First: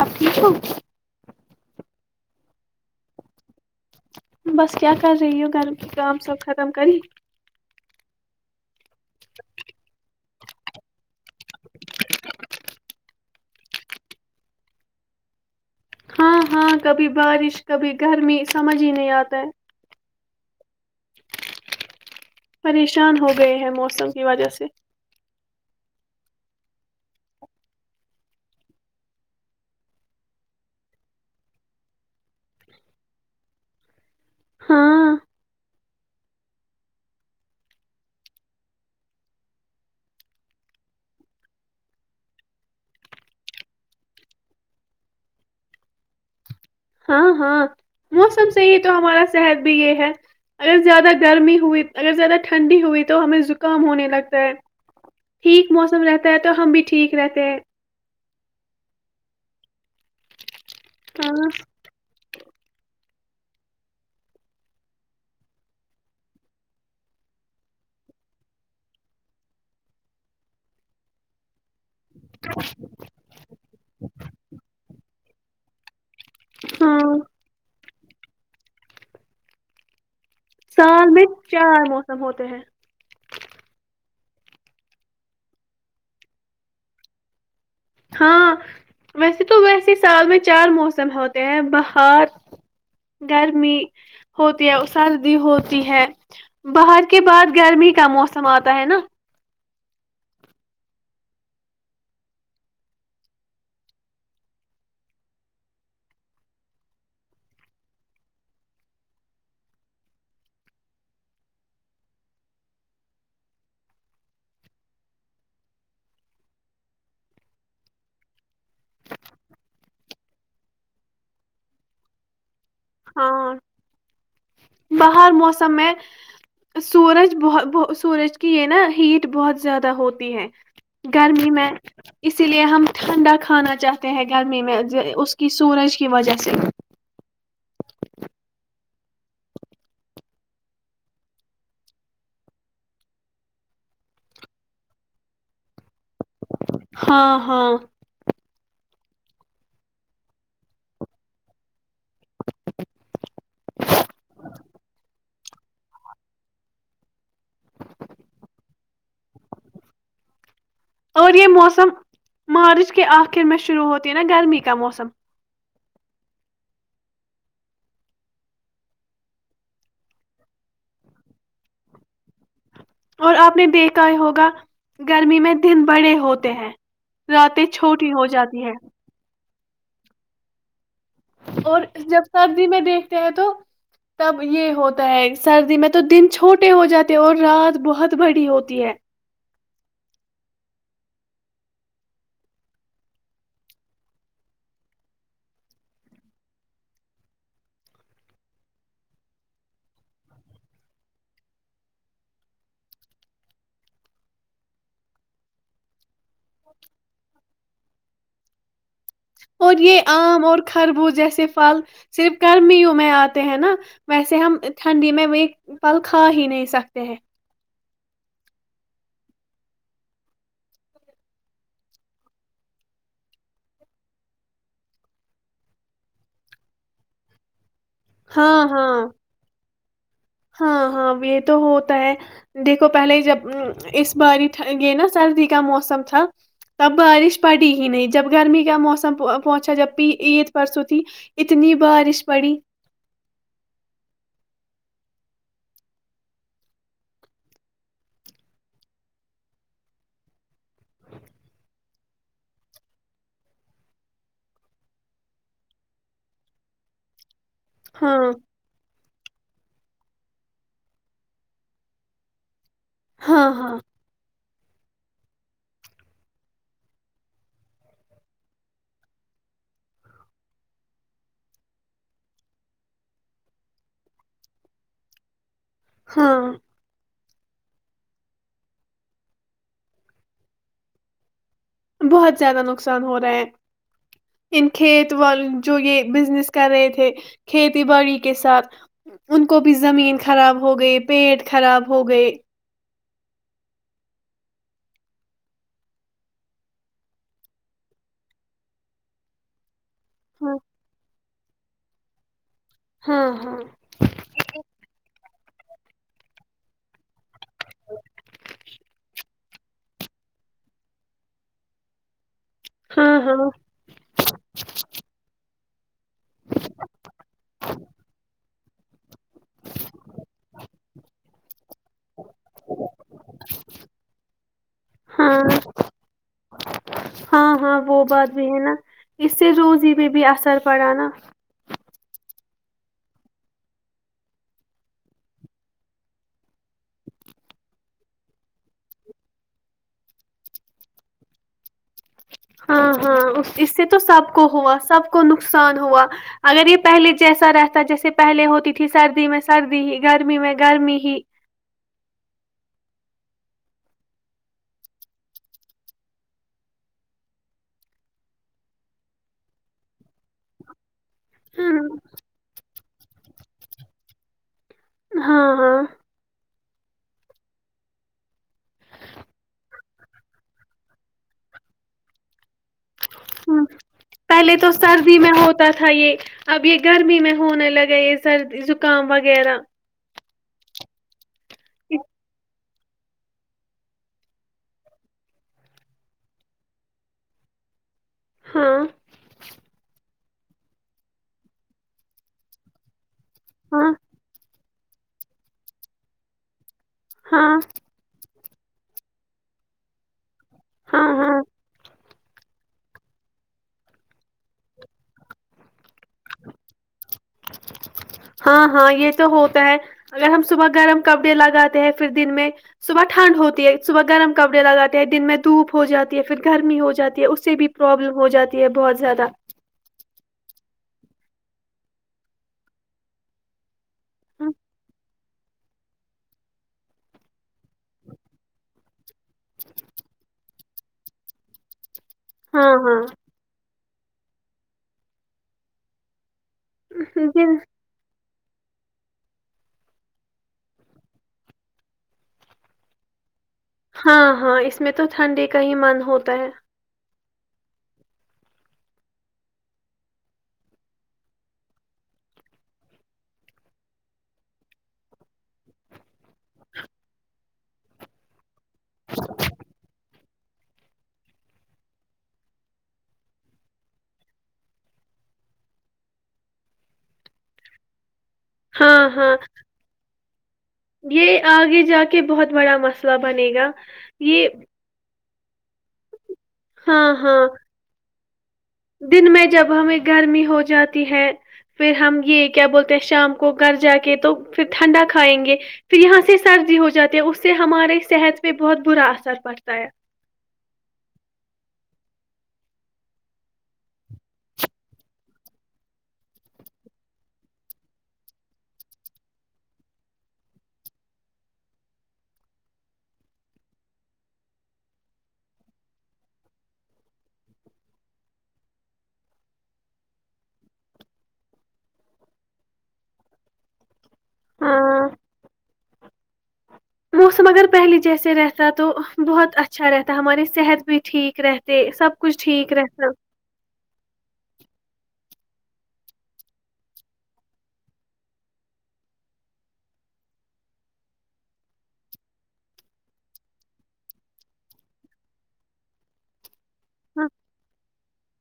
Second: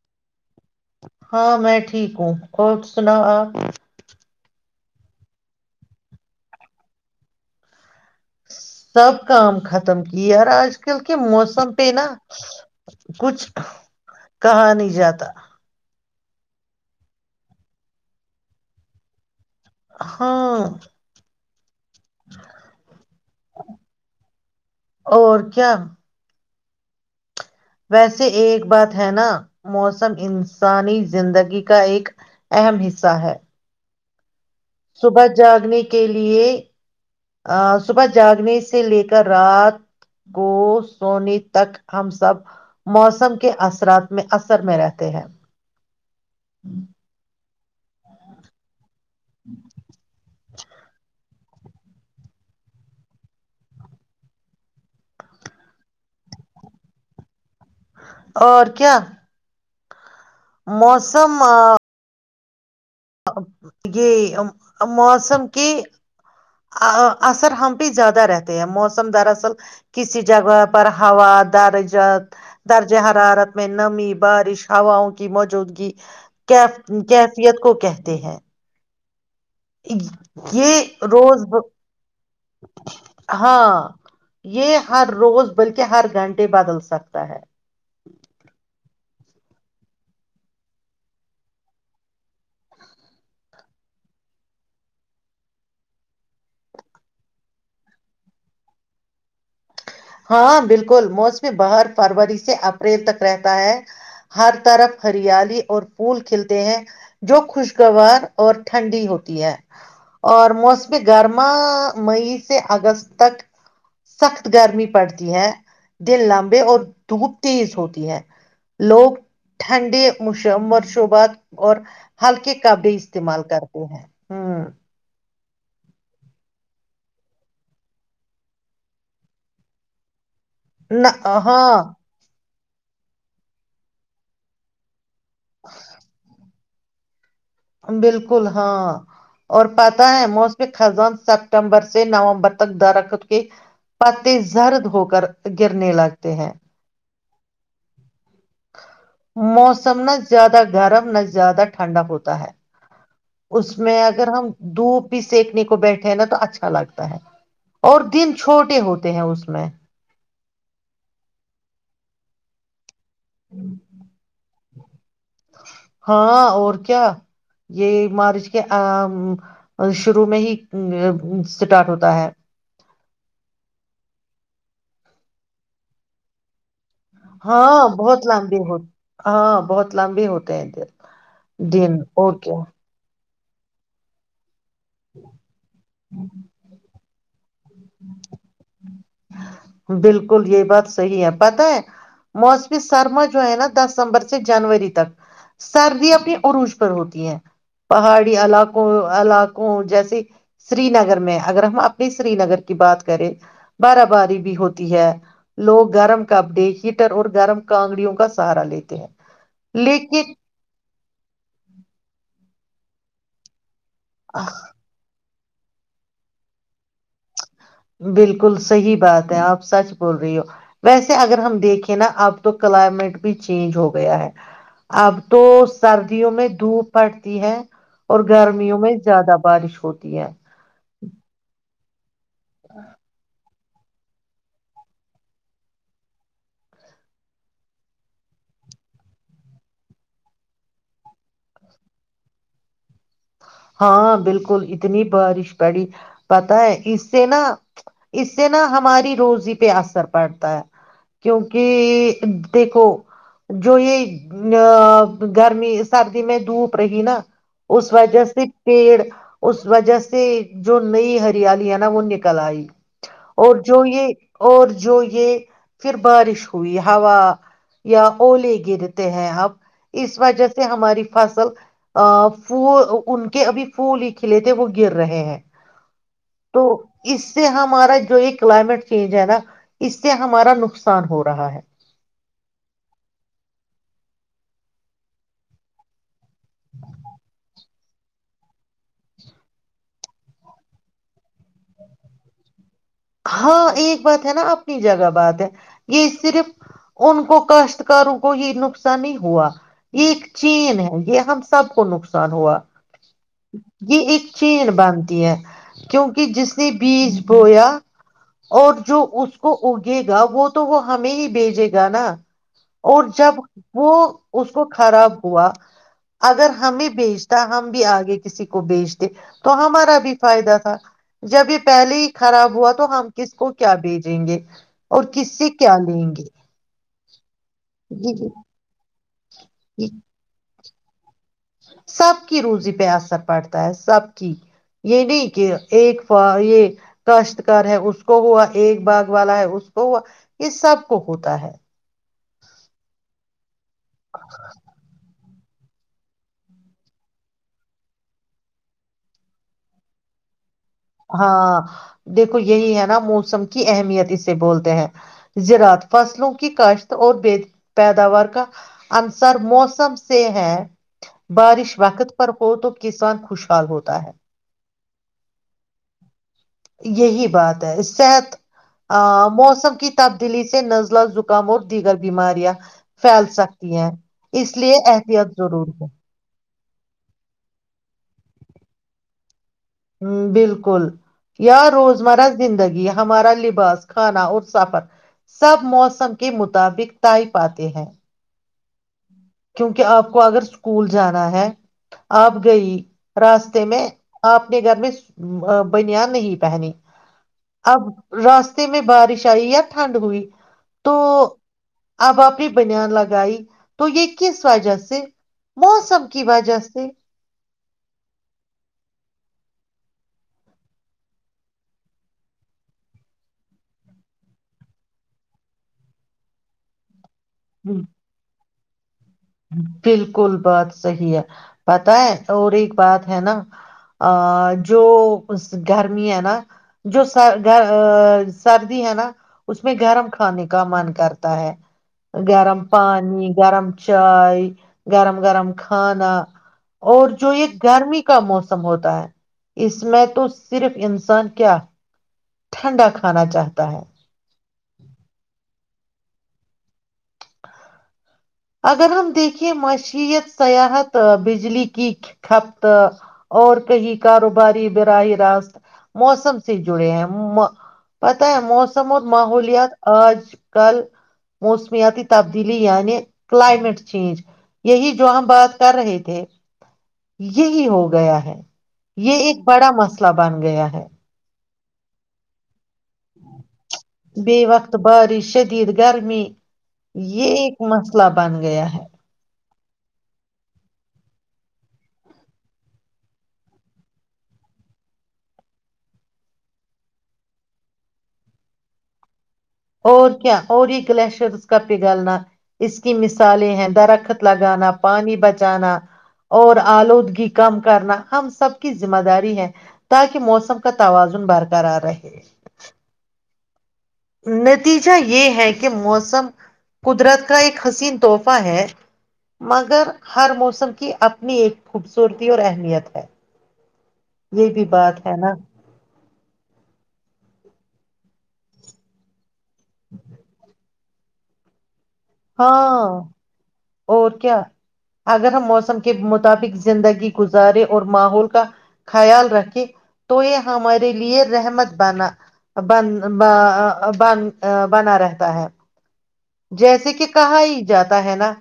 آپ ٹھیک ہو ہاں میں ٹھیک ہوں اور سنا آ بس کیا کر رہی یہ گھر کام سب ختم کرے سب کام ختم کیے یار آج کل کے موسم پہ نا کچھ کہا نہیں جاتا ہاں ہاں کبھی بارش کبھی گرمی سمجھ ہی نہیں آتا ہے ہاں پریشان ہو گئے ہیں موسم کی وجہ سے جم [unintelligible] ویسے ایک بات ہے نا موسم انسانی زندگی کا ایک اہم حصہ ہے ہاں صبح جاگنی کے لیے صبح جاگنے سے لے کر رات کو سونے تک ہم سب موسم کے اثرات میں اثر میں رہتے ہیں ہاں ہاں موسم سے یہ تو ہمارا صحت بھی یہ ہے اگر زیادہ گرمی ہوئی اگر زیادہ ٹھنڈی ہوئی تو ہمیں زکام ہونے لگتا ہے ٹھیک موسم رہتا ہے تو ہم بھی ٹھیک رہتے ہیں اور کیا موسم ہاں یہ موسم کی اثر ہم بھیہ زیادہ رہتے ہیں موسم دراصل کسی جگہ پر ہوا در درجہ حرارت میں نمی بارش ہواؤں کی کی موجودگی کی ہاں کیفیت کو کہ تے ہیں ایکگ سال میں چار موسم ہوتے ہیں ہاں یہ ہر روز بلکہ ہر گھنٹے بدل سکتا ہے ہاں ویسے تو ویسے سال میں چار موسم ہوتے ہیں باہر گرمی ہوتی ہے سردی ہوتی ہے باہر کے بعد گرمی کا موسم آتا ہے نا ہاں بالکل موسم بہر فروری سے اپریل تک رہتا ہے ہر طرف ہریالی اور پھول کھلتے ہیں جو خوشگوار اور ٹھنڈی ہوتی ہے اور موسم گرما مئی سے اگست تک سخت گرمی پڑتی ہے دن لمبے اور دھوپ تیز ہوتی ہے لوگ ٹھنڈے مرشوبات اور ہلکے کابی استعمال ہاں کرتے ہیں ہ سم سورج بت سورج کی یہ نا ہیٹ بہت زیادہ ہوتی ہے نہ گرمی میں ہاں اسی لیے ہم ٹھنڈا کھانا چاہتے ہیں گرمی میں اس اس کی سورج کی وجہ سے بالکل ہاں اور پتا ہے موسم خزان سپٹمبر سے نومبر تک درخت کے پتے زرد ہو کر گرنے لگتے ہیں ہاں ہاں موسم نہ زیادہ گرم نہ زیادہ ٹھنڈا ہوتا ہے اس میں اگر ہم دھوپ بھی سکنے کو بیٹھے ہیں نا تو اچھا لگتا ہے اور دن چھوٹے ہوتے ہیں اس میں اور یہ موسم مارچ ک آخر میں شروع ہوتی نا گرمی کا موسم ہاں اور کیا یہ مارچ کے شروع میں ہی اسٹارٹ ہوتا ہے اور آپ نے دیکھا یہ ہوگا گرمی میں دن بڑے ہوتے ہیں راتیں ہاں چھوٹی بہت ہو لمبی جاتی ہے ہوت ہاں بہت لمبے ہوتے ہیں ادھر اور جب سردی میں دیکھتے ہیں تو تو تب یہ ہوتا ہے سردی میں تو دن چھوٹے ہو جاتے اور رات بہت بڑی ہوتی ہے بالکل یہ بات صحیح ہے پت ہے موسمی سرما جو ہے نا دسمبر سے جنوری تک سردیا اپنے عروج پر ہوتی ہیں پہاڑی علاقوں علاقوں جیسے سری نگر میں اگر ہم اپنی سری نگر کی بات کریں بارہ باری بھی ہوتی ہے لوگ گرم کپڑے ہیٹر اور گرم کانگڑیوں کا سہارا لیتے ہیں اور یہ لیکن آم اور خربوز جیسے پھل صرف گرمی میں آتے ہیں نا ویسے ہم ٹھنڈی میں وہ پل کھا ہی نہیں سکتے ہیں بالکل صحیح بات ہے آپ سچ بول رہی ہو ویسے اگر ہم دیکھیں نا اب تو کلائمیٹ بھی چینج ہو گیا ہے اب تو سردیوں میں دھوپ پٹتی ہے اور ہاں گرمیوں ہاں میں زیادہ بارش ہوتی ہے ہاں ہاں یہ تو ہوتا ہے دیکھو پہلے جب اس باری یہ نا سردی کا موسم تھا تب بارش پڑی ہی نہیں جب گرمی کا موسم پہنچا جب بھی عید پرسوں تھی اتنی بارش پڑی ہاں بالکل اتنی بارش پڑی پتا ہے اس سے نا اس سے نا ہماری روزی پہ اثر پڑتا ہے کیونکہ دیکھو جو یہ گرمی سردی میں دھوپ رہی نا اس ہاں وجہ سے س پیڑ اس وجہ سے جو نئی ہریالی ہے نا وہ نکل آئی ہاں اور ہاں جو یہ اور جو یہ پھر بارش ہوئی ہوا یا الے گرتے ہیں ہمب اس وجہ سے ہماری فصل ف ان کے ابھی پھول ہی کھلے تھے وہ گر رہے ہیں ہاں تو اس سے ہمارا جو یہ کلائمیٹ چینج ہے نا اس سے ہمارا نقصان ہو رہا ہے بہت زیادہ نقصان ہو رہا ہے ان کھیت وال جو یہ بزنس کر رہے تھے کھیت کھیتی باڑی کے ساتھ ان کو بھی زمین خراب ہو گئے پیٹ خراب ہو گئے ہاں ایک بات ہے نا اپنی جگہ بات ہے یہ صرف ان کو کاشتکاروں کو یہ نقصان ہی ہوا یہ ایک ہاں چین ہے یہ ہم سب کو نقصان ہوا ہاں جی ایک چین باندتی ہے کیونکہ جس نے بیج بویا اور جو اس کو اگے گا وہ تو وہ ہمیں ہی بھیجے گا نا اور ہاں ہاں جب ہاں وہ اس کو خراب ہوا اگر ہمیں بیچتا ہم بھی آگے کسی کو بیچتے تو ہمارا بھی فائدہ تھا جب یہ پہلے ہی خراب تو ہم کس کو کیا بھیجیں گے اور کس سے ہاں کیا لیں گے ہاں ہاں وہ جی جی بات بھی ہے نا اس سے روزی میں بھی سر پڑا نا سب کی روزی پہ اثر پڑتا ہے سب کی یہ نہیں کہ ایک ف یہ کاشتکار ہے اس کو ہوا ایک باغ والا ہے اس کو ہوا یہ سب کو ہوتا ہے ہاں ہاں اس سے تو سب کو ہوا سب کو نقصان ہوا اگر یہ پہلے جیسا رہتا جیسے پہلے ہوتی تھی سردی میں سردی ہی گرمی میں گرمی ہی ہاں دیکھو یہی ہے نا موسم کی اہمیت اسے بولتے ہیں زراعات فصلوں کی کاشت اور ب پیداوار کا انصر موسم سے ہے بارش ہاں وقت پر ہو تو کسان خوشحال ہوتا ہے ہاں ہاں یہی بات ہے صحت موسم کی تبدیلی سے نزلہ زکام اور دیگر بیماریاں پھیل ہوں سکتی ہے پہلے اس تو لیے سردی احتیات میں ضرور ہوتا ہے تھا یہ اب یہ گرمی میں ہونے لگے یہ سردی زکام وغیرہ بالکل یا روز مرہ زندگی یہ ہمارا لباس کھانا اور سفر سب موسم کے مطابق طائی پاتے ہیں ہاں کیونکہ آپ کو اگر اسکول جانا ہے آپ گئی راستے میں ہاں آپنے گھر میں ا بنیا نہیں پہنی ہاں اب رست میں بارش آئی یا ٹھنڈ ہوئی تو ہاں ہاں آبپنی بنان لگائی تو یہ کس وجہ سے موسم کی وجہ سے ہاں ہاں یہ تو ہوتا ہے اگر ہم صبح گرم کپڑے لگاتے ہیں پھر دن میں صبح ٹھنڈ ہوتی ہے صبح گرم کپڑے لگاتے ہیں دن میں دھوپ ہو جاتی ہے پھر گرمی ہو جاتی اس سے بھی پرابلم ہو جاتی یہ بہت زیادہ بالکل بات صحی ہے پتا ہے اور ایک بات ہے نا جو گرمی ہے نا جو س سردی ہے نا اس میں گرم کھانے کا من کرتا ہے گرم ہاں ہاں پانی گرم چائے گرم گرم کھانا اور جو یہ دن گرمی کا موسم ہوتا ہے اس میں تو صرف انسان کیا ٹھنڈا کھانا چاہتا ہے ہاں ہاں اس میں تو ٹھنڈی کا ہی من ہوتا تا ہے [unintelligible] اگر ہم دیکھے معشت سیاحت بجلی کی کپت اور کہیں کاروباری براہ راست موسم سے جڑے ہیں پتاہ ہے موسم س م محولیات آج کل موسمیاتی تبدیلی یعنی کلائمیٹ چینج یہی جو ہم بات کر رہے تھے یہی ہو گیا ہے ہاں یہ ہاں ایک بڑا مسئلہ بن گیا ہے یہ آگے جا کے بہت بڑا مسئلہ بنے گا یہ ید گرمی ہاں یہ ہاں ایک مسئلہ بند دن میں جب ہمیں گرمی ہو جاتی ہے پھر ہم یہ کیا بولتے ہیں شام کو گھر جا کے تو پھر ٹھنڈا کھائیں گے پھر یہاں سے سردی ہو جاتی ہے اس سے ہمارے صحت پہ بہت برا اثر پڑتا ہے اور کیا اور یہ گلیشئر اس کا پ گالنا اس کی مثالیں ہیں درخت لگانا پانی بچانا اور آلودگی کم کرنا ہم سب کی ذمہ داری ہے تاکہ موسم کا توازن برقرار رہے نتیجہ یہ ہے کہ موسم قدرت کا ایک حسین تحفہ ہے مگر ہر موسم کی اپنی ایک خوبصورتی اور اہمیت ہے یہ بھی بات ہاں ہے نا موسم اگر پہلے جیسے رہتا تو بہت اچھا رہتا ہے ہمارے صحت بھی ٹھیک رہے ہاں اور کیا اگر ہم موسم کے مطابق زندگی گزارے اور ماحول کا خیال رکھے تو یہ ہمارے لیے رحمت بنا بن بنا رہتا ہے جیسے کہ ہاں کہا ہی جاتا ہے نا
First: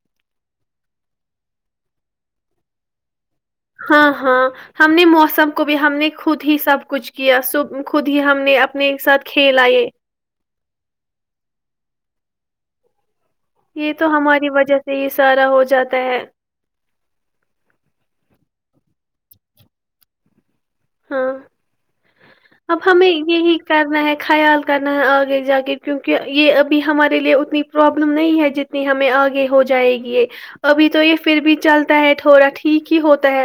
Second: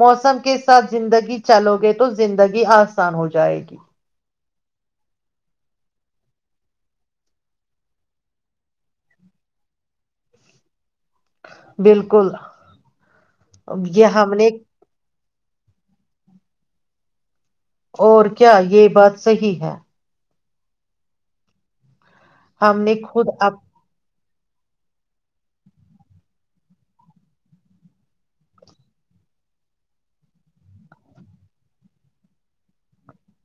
موسم کے ساتھ زندگی چلو گے تو زندگی آسان ہو جائے گی ہاں ہاں ہم نے موسم کو بھی ہم نے خود ہی سب کچھ کیا سب خود ہی ہم نے اپنے ساتھ کھیلئے بالکل یہ تو ہم ہماری نے وجہ سے ہی سارا ہو جاتا ہے اور کیا یہ بات صحیح ہے ہاں اب ہم نے ہمیں خود اب یہی کرنا ہے خیال کرنا ہے آگے جا کے کیونکہ یہ ابھی ہمارے لیے اتنی پرابلم نہیں ہے جتنی ہمیں آگے ہو جائے گی یہ ابھی تو یہ پھر بھی چلتا ہے تھوڑا ٹھیک ہی ہوتا ہے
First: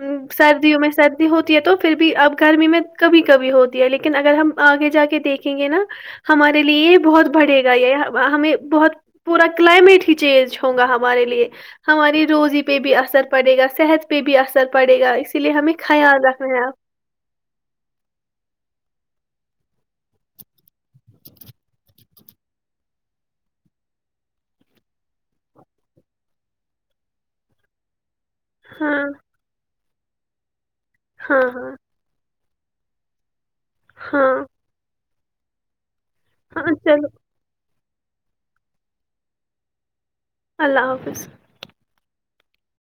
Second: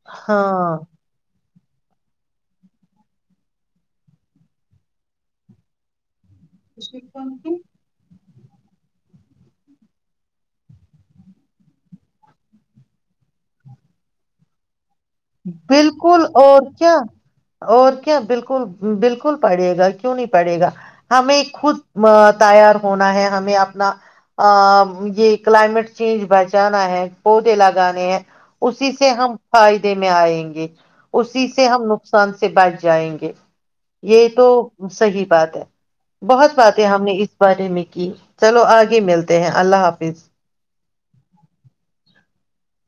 ا ہاں سردیوں میں سردی ہوتی تو پھر بھی اب گرمی میں کبھی کبھی ہوتی ہے لیکن اگر ہم آگے جا کے دیکھیں گے نا ہمارے لیے یہ بہت بڑھے گا یہ ہمیں بہت پورا کلائمیٹ ہی چینج ہوگا ہمارے لیے ہماری روزی پہ بھی اثر پڑے گا صحت پہ بھی اثر پڑے گا اسی لیے ہمیں خیال بالکل رکھنا ہے اور آپ کیا اور کیا بالکل بالکل پڑے گا کیوں نہیں پڑے گا ہمیں خود تیار ہونا ہے ہمیں اپنا یہ کلائمیٹ چینج بچانا ہے پودے لگانے ہیں اسی ہاں سے ہم فائد میں آئیں گے ہاں اسی سے ہاں ہم نقصان سے بچ جائیں گے یہ ہاں تو صحی بات ہے بہت ہاں باتیں ہم چلو نے اس بارے میں چلو آگے ملتے ہیں اللہ حافظ اللہ حافظ ج